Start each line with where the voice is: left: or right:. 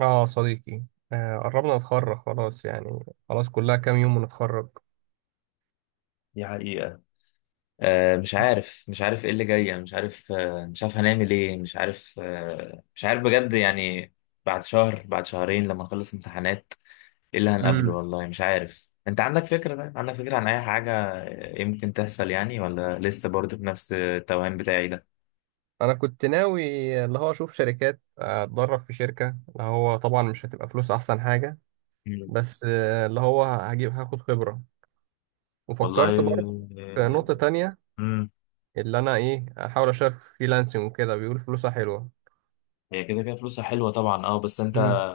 right: اه، صديقي. آه قربنا نتخرج، خلاص يعني، خلاص كلها كام يوم ونتخرج.
left: دي حقيقة. مش عارف، ايه اللي جاي، يعني مش عارف. مش عارف هنعمل ايه. مش عارف، مش عارف بجد يعني. بعد شهر، بعد شهرين لما نخلص امتحانات، ايه اللي هنقابله؟
right: امم
left: والله مش عارف. انت عندك فكرة؟ طيب عندك فكرة عن اي حاجة يمكن تحصل يعني، ولا لسه برضه في نفس التوهان بتاعي ده؟
right: انا كنت ناوي، اللي هو اشوف شركات، اتدرب في شركة، اللي هو طبعا مش هتبقى فلوس، احسن حاجة.
left: مم.
right: بس اللي هو هاخد خبرة. وفكرت
left: والله.
right: برضه في نقطة تانية،
left: امم.
right: اللي انا احاول اشتغل في فريلانسنج وكده، بيقول فلوسها حلوة.
left: هي كده كده فلوسها حلوة طبعا، اه، بس انت
right: امم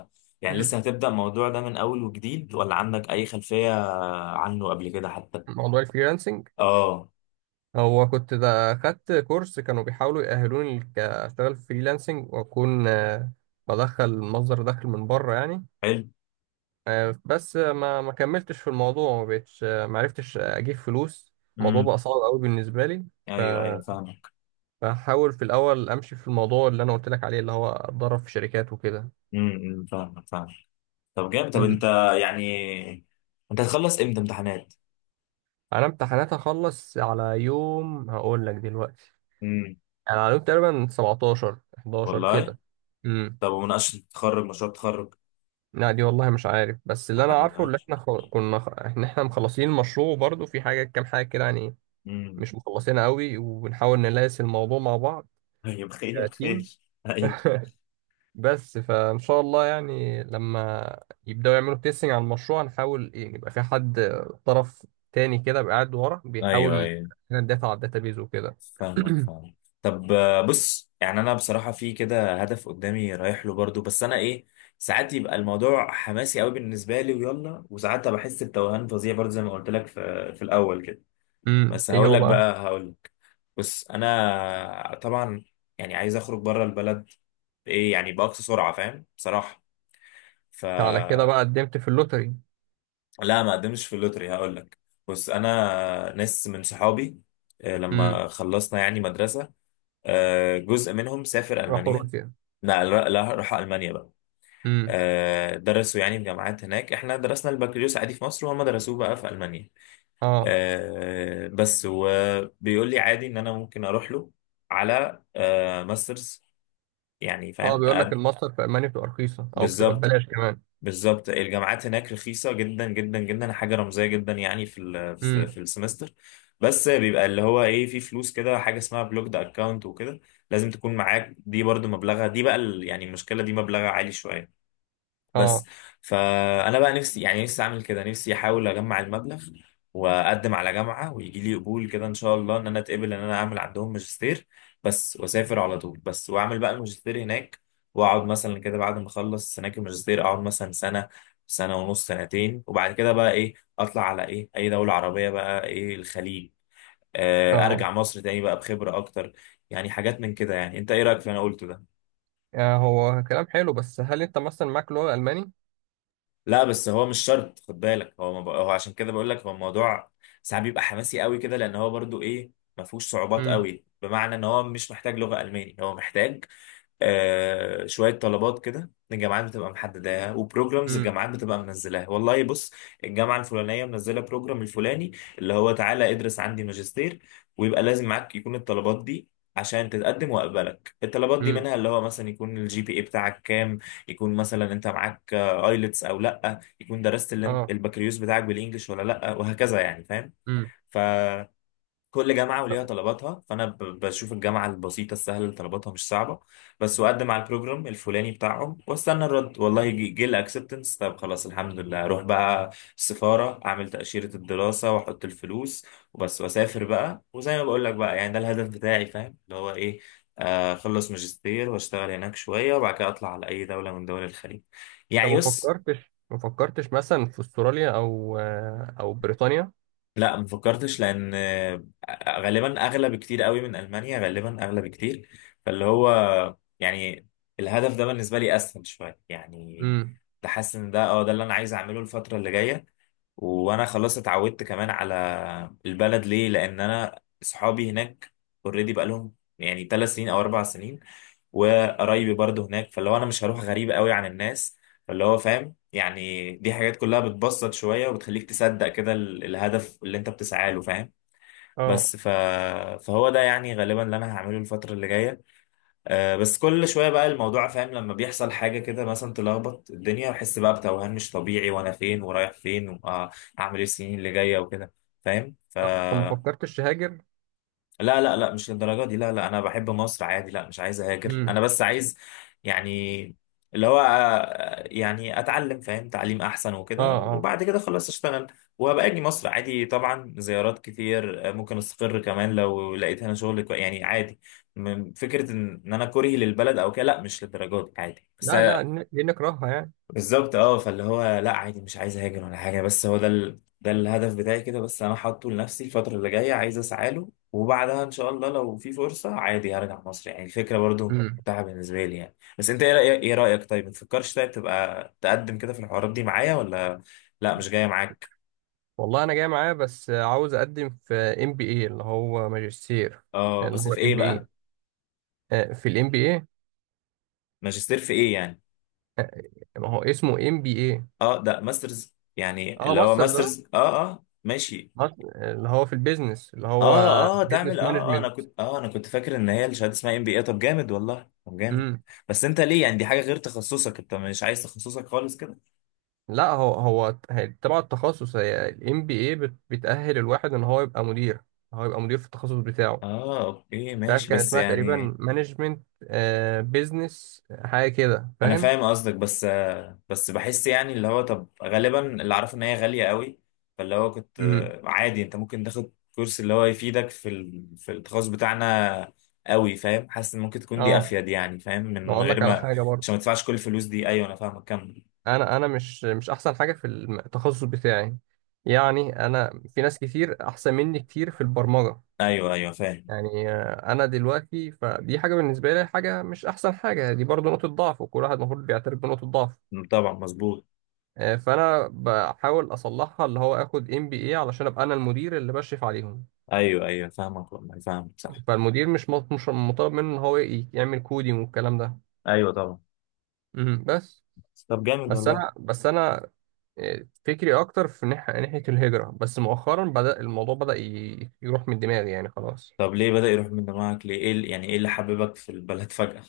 left: يعني لسه هتبدأ الموضوع ده من اول وجديد، ولا عندك اي خلفية عنه قبل كده حتى؟
right: موضوع الفريلانسنج،
left: اه.
right: هو كنت ده خدت كورس، كانوا بيحاولوا يأهلوني أشتغل فريلانسنج وأكون، بدخل مصدر دخل من بره يعني.
left: حلو.
right: بس ما كملتش في الموضوع، ما بقتش، ما عرفتش أجيب فلوس. الموضوع
left: مم.
right: بقى صعب قوي بالنسبة لي.
left: ايوه ايوه فاهمك.
right: بحاول في الأول أمشي في الموضوع اللي أنا قلت لك عليه، اللي هو أتدرب في شركات وكده.
left: امم، إمم، فاهمك فاهمك. طب جامد. طب
right: مم.
left: انت يعني، انت هتخلص امتى امتحانات؟
right: أنا امتحانات هخلص على يوم، هقول لك دلوقتي.
left: امم.
right: يعني على يوم تقريبا 17، 11
left: والله.
right: كده. مم.
left: طب ومناقشه التخرج، مشروع التخرج؟
right: لا، دي والله مش عارف، بس
left: ما
right: اللي انا عارفه، اللي
left: حددهاش.
right: احنا كنا ان احنا مخلصين المشروع، وبرضه في حاجه، كام حاجه كده يعني
left: امم.
right: مش مخلصينها قوي، وبنحاول نلاقي الموضوع مع بعض.
left: طيب، خير
right: كتيم.
left: خير. ايوه
right: بس فان شاء الله يعني، لما يبداوا يعملوا تيستنج على المشروع، نحاول يبقى في حد طرف تاني كده بقى، قاعد ورا بيحاول
left: ايوه ايوه
right: يدافع الداتا على الداتابيز وكده.
left: فاهمك فاهمك. طب، بص، يعني انا بصراحه في كده هدف قدامي رايح له برضو، بس انا ايه، ساعات يبقى الموضوع حماسي قوي بالنسبه لي ويلا، وساعات بحس بتوهان فظيع برضو زي ما قلت لك في الاول كده. بس
right: ايه
left: هقول
right: هو
left: لك
right: بقى؟
left: بقى، هقول لك. بس انا طبعا يعني عايز اخرج بره البلد، بايه؟ يعني باقصى سرعه، فاهم، بصراحه. ف
right: على كده بقى قدمت في اللوتري.
left: لا ما قدمتش في اللوتري، هقول لك. بس انا ناس من صحابي،
right: امم.
left: لما خلصنا يعني مدرسه، جزء منهم سافر
right: راحوا
left: المانيا.
right: روسيا.
left: لا لا لا، راح المانيا بقى.
right: امم.
left: درسوا يعني في جامعات هناك. احنا درسنا البكالوريوس عادي في مصر، وهم درسوه بقى في المانيا.
right: اه،
left: بس وبيقول لي عادي ان انا ممكن اروح له على ماسترز. يعني
right: اه،
left: فاهم
right: بيقول لك الماستر في المانيا بتبقى رخيصه او بتبقى
left: بالظبط.
right: ببلاش كمان.
left: بالظبط الجامعات هناك رخيصة جدا جدا جدا، حاجة رمزية جدا يعني، في
right: امم.
left: في السمستر. بس بيبقى اللي هو ايه، في فلوس كده حاجة اسمها بلوكد اكونت وكده، لازم تكون معاك دي برضو. مبلغها دي بقى يعني المشكلة دي مبلغها عالي شوية، بس.
right: اه،
left: فانا بقى نفسي، يعني نفسي اعمل كده، نفسي احاول اجمع المبلغ واقدم على جامعه، ويجي لي قبول كده ان شاء الله، ان انا اتقبل، ان انا اعمل عندهم ماجستير بس. واسافر على طول بس، واعمل بقى الماجستير هناك. واقعد مثلا كده، بعد ما اخلص هناك الماجستير، اقعد مثلا سنه، سنه ونص، سنتين، وبعد كده بقى ايه اطلع على ايه اي دوله عربيه، بقى ايه الخليج.
right: اه،
left: ارجع مصر تاني بقى بخبره اكتر. يعني حاجات من كده يعني. انت ايه رايك في اللي انا قلته ده؟
right: يعني هو كلام حلو، بس هل انت مثلا معاك لغه الماني؟
left: لا بس هو مش شرط، خد بالك. هو ما بق- هو عشان كده بقول لك، هو الموضوع ساعات بيبقى حماسي قوي كده، لان هو برضو ايه، ما فيهوش صعوبات
right: امم.
left: قوي. بمعنى ان هو مش محتاج لغة الماني. هو محتاج شويه طلبات كده، الجامعات بتبقى محددها، وبروجرامز
right: امم.
left: الجامعات بتبقى منزلاها. والله بص، الجامعه الفلانيه منزله بروجرام الفلاني، اللي هو تعالى ادرس عندي ماجستير. ويبقى لازم معاك يكون الطلبات دي عشان تتقدم واقبلك. الطلبات دي
right: امم.
left: منها اللي هو مثلا يكون الجي بي اي بتاعك كام، يكون مثلا انت معاك ايلتس او لا، يكون درست
right: اه.
left: البكالوريوس بتاعك بالانجلش ولا لا، وهكذا يعني. فاهم.
right: امم.
left: كل جامعة وليها طلباتها، فأنا بشوف الجامعة البسيطة السهلة اللي طلباتها مش صعبة بس، وأقدم على البروجرام الفلاني بتاعهم، وأستنى الرد. والله جه، جه الأكسبتنس، طب خلاص الحمد لله. أروح بقى السفارة، أعمل تأشيرة الدراسة وأحط الفلوس وبس، وأسافر بقى. وزي ما بقول لك بقى، يعني ده الهدف بتاعي. فاهم اللي هو إيه، أخلص ماجستير وأشتغل هناك شوية، وبعد كده أطلع على أي دولة من دول الخليج.
right: طب،
left: يعني
right: ما
left: يس.
right: فكرتش ما فكرتش مثلا في استراليا، او بريطانيا؟
left: لا ما فكرتش، لان غالبا اغلى بكتير قوي من المانيا، غالبا اغلى بكتير. فاللي هو يعني الهدف ده بالنسبه لي اسهل شويه يعني.
right: امم.
left: بحس ان ده اه، ده اللي انا عايز اعمله الفتره اللي جايه. وانا خلاص اتعودت كمان على البلد. ليه؟ لان انا اصحابي هناك اوريدي بقى لهم يعني 3 سنين او 4 سنين، وقرايبي برضه هناك. فاللي هو انا مش هروح غريب قوي عن الناس. فاللي هو فاهم، يعني دي حاجات كلها بتبسط شوية، وبتخليك تصدق كده الهدف اللي انت بتسعى له، فاهم.
right: اه.
left: بس فهو ده يعني غالبا اللي انا هعمله الفترة اللي جاية. آه بس كل شويه بقى الموضوع، فاهم، لما بيحصل حاجه كده مثلا تلخبط الدنيا، بحس بقى بتوهان مش طبيعي، وانا فين ورايح فين واعمل ايه السنين اللي جايه وكده، فاهم.
right: طب ما فكرتش تهاجر؟
left: لا لا لا، مش للدرجة دي، لا لا. أنا بحب مصر عادي، لا مش عايز أهاجر. أنا
right: امم.
left: بس عايز يعني اللي هو، يعني أتعلم، فاهم، تعليم أحسن
right: اه،
left: وكده،
right: اه.
left: وبعد كده خلاص أشتغل. وهبقى أجي مصر عادي طبعا زيارات كتير. ممكن أستقر كمان لو لقيت هنا شغل يعني عادي. فكرة إن أنا كرهي للبلد أو كده، لا مش للدرجة دي عادي، بس.
right: لا، لا، دي نكرهها يعني.
left: بالظبط اه. فاللي هو لا عادي مش عايز اهاجر ولا حاجه. بس هو ده ال... ده الهدف بتاعي كده بس. انا حاطه لنفسي الفتره اللي جايه، عايز اسعى له، وبعدها ان شاء الله لو في فرصه عادي هرجع مصر. يعني الفكره برضو
right: امم.
left: متاحه بالنسبه لي يعني. بس انت ايه رايك؟ ايه رايك؟ طيب ما تفكرش؟ طيب تبقى تقدم كده في الحوارات دي معايا، ولا لا مش جايه معاك؟
right: والله انا جاي معايا، بس عاوز اقدم في ام بي اي، اللي هو ماجستير.
left: اه
right: اللي
left: بس
right: هو
left: في
right: الام
left: ايه
right: بي،
left: بقى؟
right: اي، في الام بي اي.
left: ماجستير في ايه يعني؟
right: ما هو اسمه ام بي اي.
left: اه ده ماسترز يعني
right: اه،
left: اللي هو
right: ماسترز، اه.
left: ماسترز، اه اه ماشي.
right: اللي هو في البيزنس، اللي هو
left: اه اه، تعمل
right: بيزنس
left: اه. اه انا
right: مانجمنت.
left: كنت، اه انا كنت فاكر ان هي الشهاده اسمها ام بي اي. طب جامد والله، طب جامد.
right: امم.
left: بس انت ليه؟ يعني دي حاجه غير تخصصك. انت مش عايز تخصصك خالص كده؟
right: لا، هو تبع التخصص، هي الام بي اي، بتأهل الواحد ان هو يبقى مدير. هو يبقى مدير في التخصص بتاعه.
left: اه اوكي
right: مش عارف،
left: ماشي،
right: كان
left: بس
right: اسمها
left: يعني
right: تقريبا مانجمنت، بيزنس، حاجه كده
left: انا
right: فاهم.
left: فاهم قصدك. بس بس بحس يعني اللي هو، طب غالبا اللي اعرفه ان هي غاليه قوي، فاللي هو كنت
right: امم.
left: عادي انت ممكن تاخد كورس اللي هو يفيدك في ال... في التخصص بتاعنا قوي. فاهم، حاسس ان ممكن تكون دي
right: اه.
left: افيد يعني، فاهم، من
right: بقول
left: غير
right: لك على
left: ما
right: حاجه
left: عشان ما
right: برضه،
left: تدفعش كل الفلوس دي. ايوه انا فاهمك، كمل.
right: انا مش احسن حاجه في التخصص بتاعي. يعني انا، في ناس كتير احسن مني كتير في البرمجه.
left: ايوه ايوه فاهم.
right: يعني انا دلوقتي، فدي حاجه بالنسبه لي، حاجه مش احسن حاجه، دي برضو نقطه ضعف، وكل واحد المفروض بيعترف بنقطه ضعف.
left: طبعا مظبوط.
right: فانا بحاول اصلحها، اللي هو اخد ام بي اي علشان ابقى انا المدير اللي بشرف عليهم.
left: ايوه ايوه فاهمك والله فاهمك، صح.
right: فالمدير مش مطالب منه ان هو يعمل كودينج والكلام ده.
left: ايوه طبعا.
right: مم، بس
left: طب جامد
right: بس
left: والله.
right: انا بس انا فكري اكتر في ناحيه الهجره، بس مؤخرا بدا الموضوع بدا يروح من دماغي يعني خلاص.
left: طب ليه بدأ يروح من دماغك؟ ليه ايه ال-؟ يعني ايه اللي حببك في البلد فجأة؟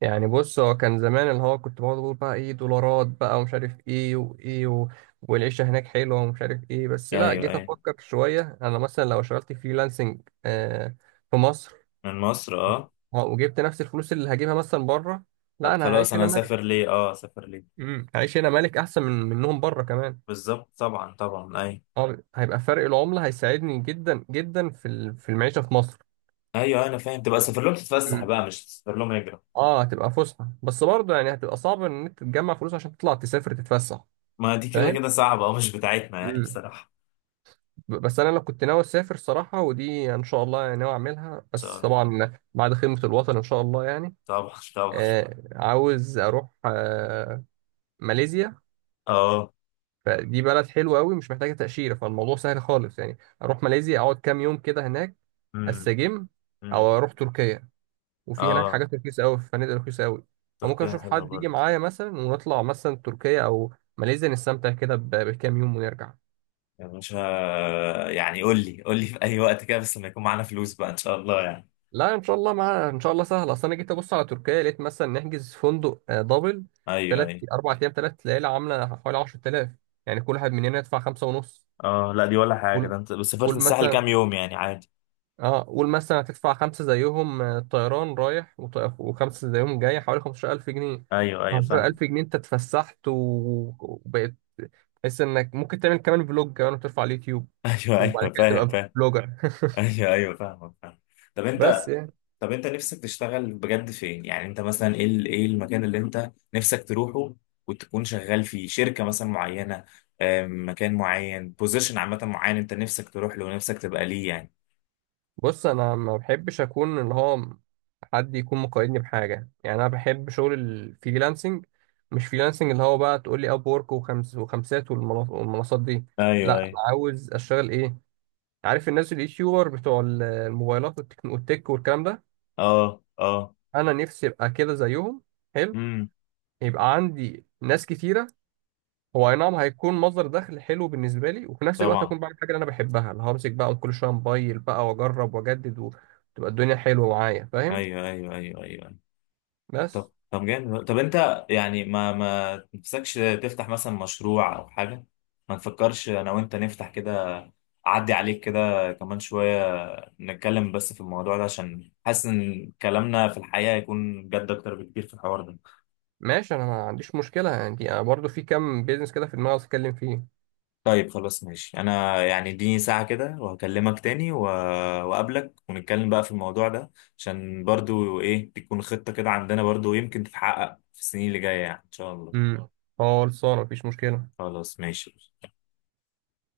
right: يعني بص، هو كان زمان اللي هو كنت بقعد اقول بقى ايه دولارات بقى، ومش عارف ايه وايه. والعيشه هناك حلوه ومش عارف ايه، بس لا
left: ايوه
right: جيت
left: ايوه.
right: افكر شويه، انا مثلا لو اشتغلت فريلانسنج في مصر،
left: من مصر اه.
right: وجبت نفس الفلوس اللي هجيبها مثلا بره،
left: طب
right: لا انا
left: خلاص
right: هعيش
left: انا
right: هنا
left: هسافر
right: ملك.
left: ليه؟ اه، اسافر ليه؟
right: هعيش هنا ملك احسن منهم بره كمان.
left: بالظبط طبعا طبعا ايوه.
right: اه، هيبقى فرق العمله هيساعدني جدا جدا في في المعيشه في مصر.
left: ايوه انا فاهم، تبقى سافر لهم تتفسح
right: مم.
left: بقى مش تسافر لهم هجرة.
right: اه، هتبقى فسحه، بس برضه يعني هتبقى صعب ان انت تجمع فلوس عشان تطلع تسافر تتفسح
left: ما دي كده كده صعبة، اه مش بتاعتنا يعني
right: فاهم.
left: بصراحة.
right: بس انا لو كنت ناوي اسافر صراحه، ودي ان شاء الله يعني ناوي اعملها،
left: ان شاء
right: بس
left: الله،
right: طبعا بعد خدمه الوطن ان شاء الله يعني.
left: طبعا طبعا.
right: عاوز اروح ماليزيا.
left: اه.
right: فدي بلد حلوه قوي، مش محتاجه تاشيره، فالموضوع سهل خالص، يعني اروح ماليزيا، اقعد كام يوم كده هناك،
left: امم.
right: استجم، او
left: امم.
right: اروح تركيا. وفي هناك
left: اه،
right: حاجات رخيصه قوي، في فنادق رخيصه قوي. فممكن
left: تركيا
right: اشوف
left: حلوة
right: حد يجي
left: برضه.
right: معايا مثلا، ونطلع مثلا تركيا او ماليزيا، نستمتع كده بكام يوم ونرجع.
left: يا باشا، يعني قول لي، قول لي في اي وقت كده، بس لما يكون معانا فلوس بقى ان شاء الله يعني.
right: لا ان شاء الله، مع ان شاء الله سهل. اصل انا جيت ابص على تركيا، لقيت مثلا نحجز فندق دبل،
left: ايوه
right: ثلاث
left: ايوه.
right: اربع ايام، 3 ليالي، عامله حوالي 10000. يعني كل واحد مننا يدفع خمسة ونص.
left: اه لا دي ولا حاجه،
right: قول
left: ده انت بس سافرت
right: قول
left: الساحل كام
right: مثلا.
left: يوم يعني عادي.
right: اه، قول مثلا هتدفع خمسة زيهم، طيران رايح وخمسة زيهم جاي، حوالي 15000 جنيه.
left: ايوه ايوه
right: 15000
left: فاهم.
right: جنيه انت اتفسحت، وبقيت تحس انك ممكن تعمل كمان فلوج كمان وترفع على اليوتيوب،
left: ايوه
right: وبعد
left: ايوه
right: كده
left: فاهم
right: تبقى
left: فاهم.
right: فلوجر.
left: ايوه ايوه فاهمك فاهم. طب
right: بس
left: انت،
right: يعني،
left: طب انت نفسك تشتغل بجد فين يعني؟ انت مثلا ايه ال-؟ ايه المكان اللي انت نفسك تروحه، وتكون شغال فيه شركه مثلا معينه، مكان معين، بوزيشن عامه معين، انت نفسك تروح له ونفسك تبقى ليه يعني؟
right: بص، انا ما بحبش اكون اللي هو حد يكون مقيدني بحاجة يعني. أنا بحب شغل الفريلانسنج، مش فريلانسنج اللي هو بقى تقول لي أب وورك وخمس وخمسات والمنصات دي. لا،
left: ايوه ايوه.
right: أنا عاوز أشتغل إيه، عارف الناس اليوتيوبر بتوع الموبايلات والتك والتك والكلام ده.
left: اه اه.
right: أنا نفسي أبقى كده زيهم. حلو.
left: امم.
right: يبقى عندي ناس كتيرة. هو أي نعم، هيكون مصدر دخل حلو بالنسبة لي، وفي نفس الوقت
left: طبعا.
right: هكون بعمل حاجة اللي أنا بحبها، اللي همسك بقى كل شوية موبايل بقى وأجرب وأجدد، وتبقى الدنيا حلوة معايا فاهم.
left: ايوه ايوه ايوه ايوه.
right: بس
left: طب طب جامد. طب انت يعني ما ما تنفسكش تفتح مثلا مشروع او حاجه؟ ما نفكرش انا وانت نفتح كده. اعدي عليك كده كمان شويه، نتكلم بس في الموضوع ده، عشان حاسس ان كلامنا في الحقيقه هيكون جد اكتر بكتير في الحوار ده.
right: ماشي، انا ما عنديش مشكله، يعني أنا برضو في كام بيزنس كده في دماغي عاوز اتكلم فيه.
left: طيب خلاص ماشي. انا يعني اديني ساعه كده وهكلمك تاني واقابلك، ونتكلم بقى في الموضوع ده، عشان برضو ايه، تكون خطه كده عندنا برضو يمكن تتحقق في السنين اللي جايه يعني ان شاء الله.
right: امم. خلصانه مفيش مشكله.
left: خلاص ماشي.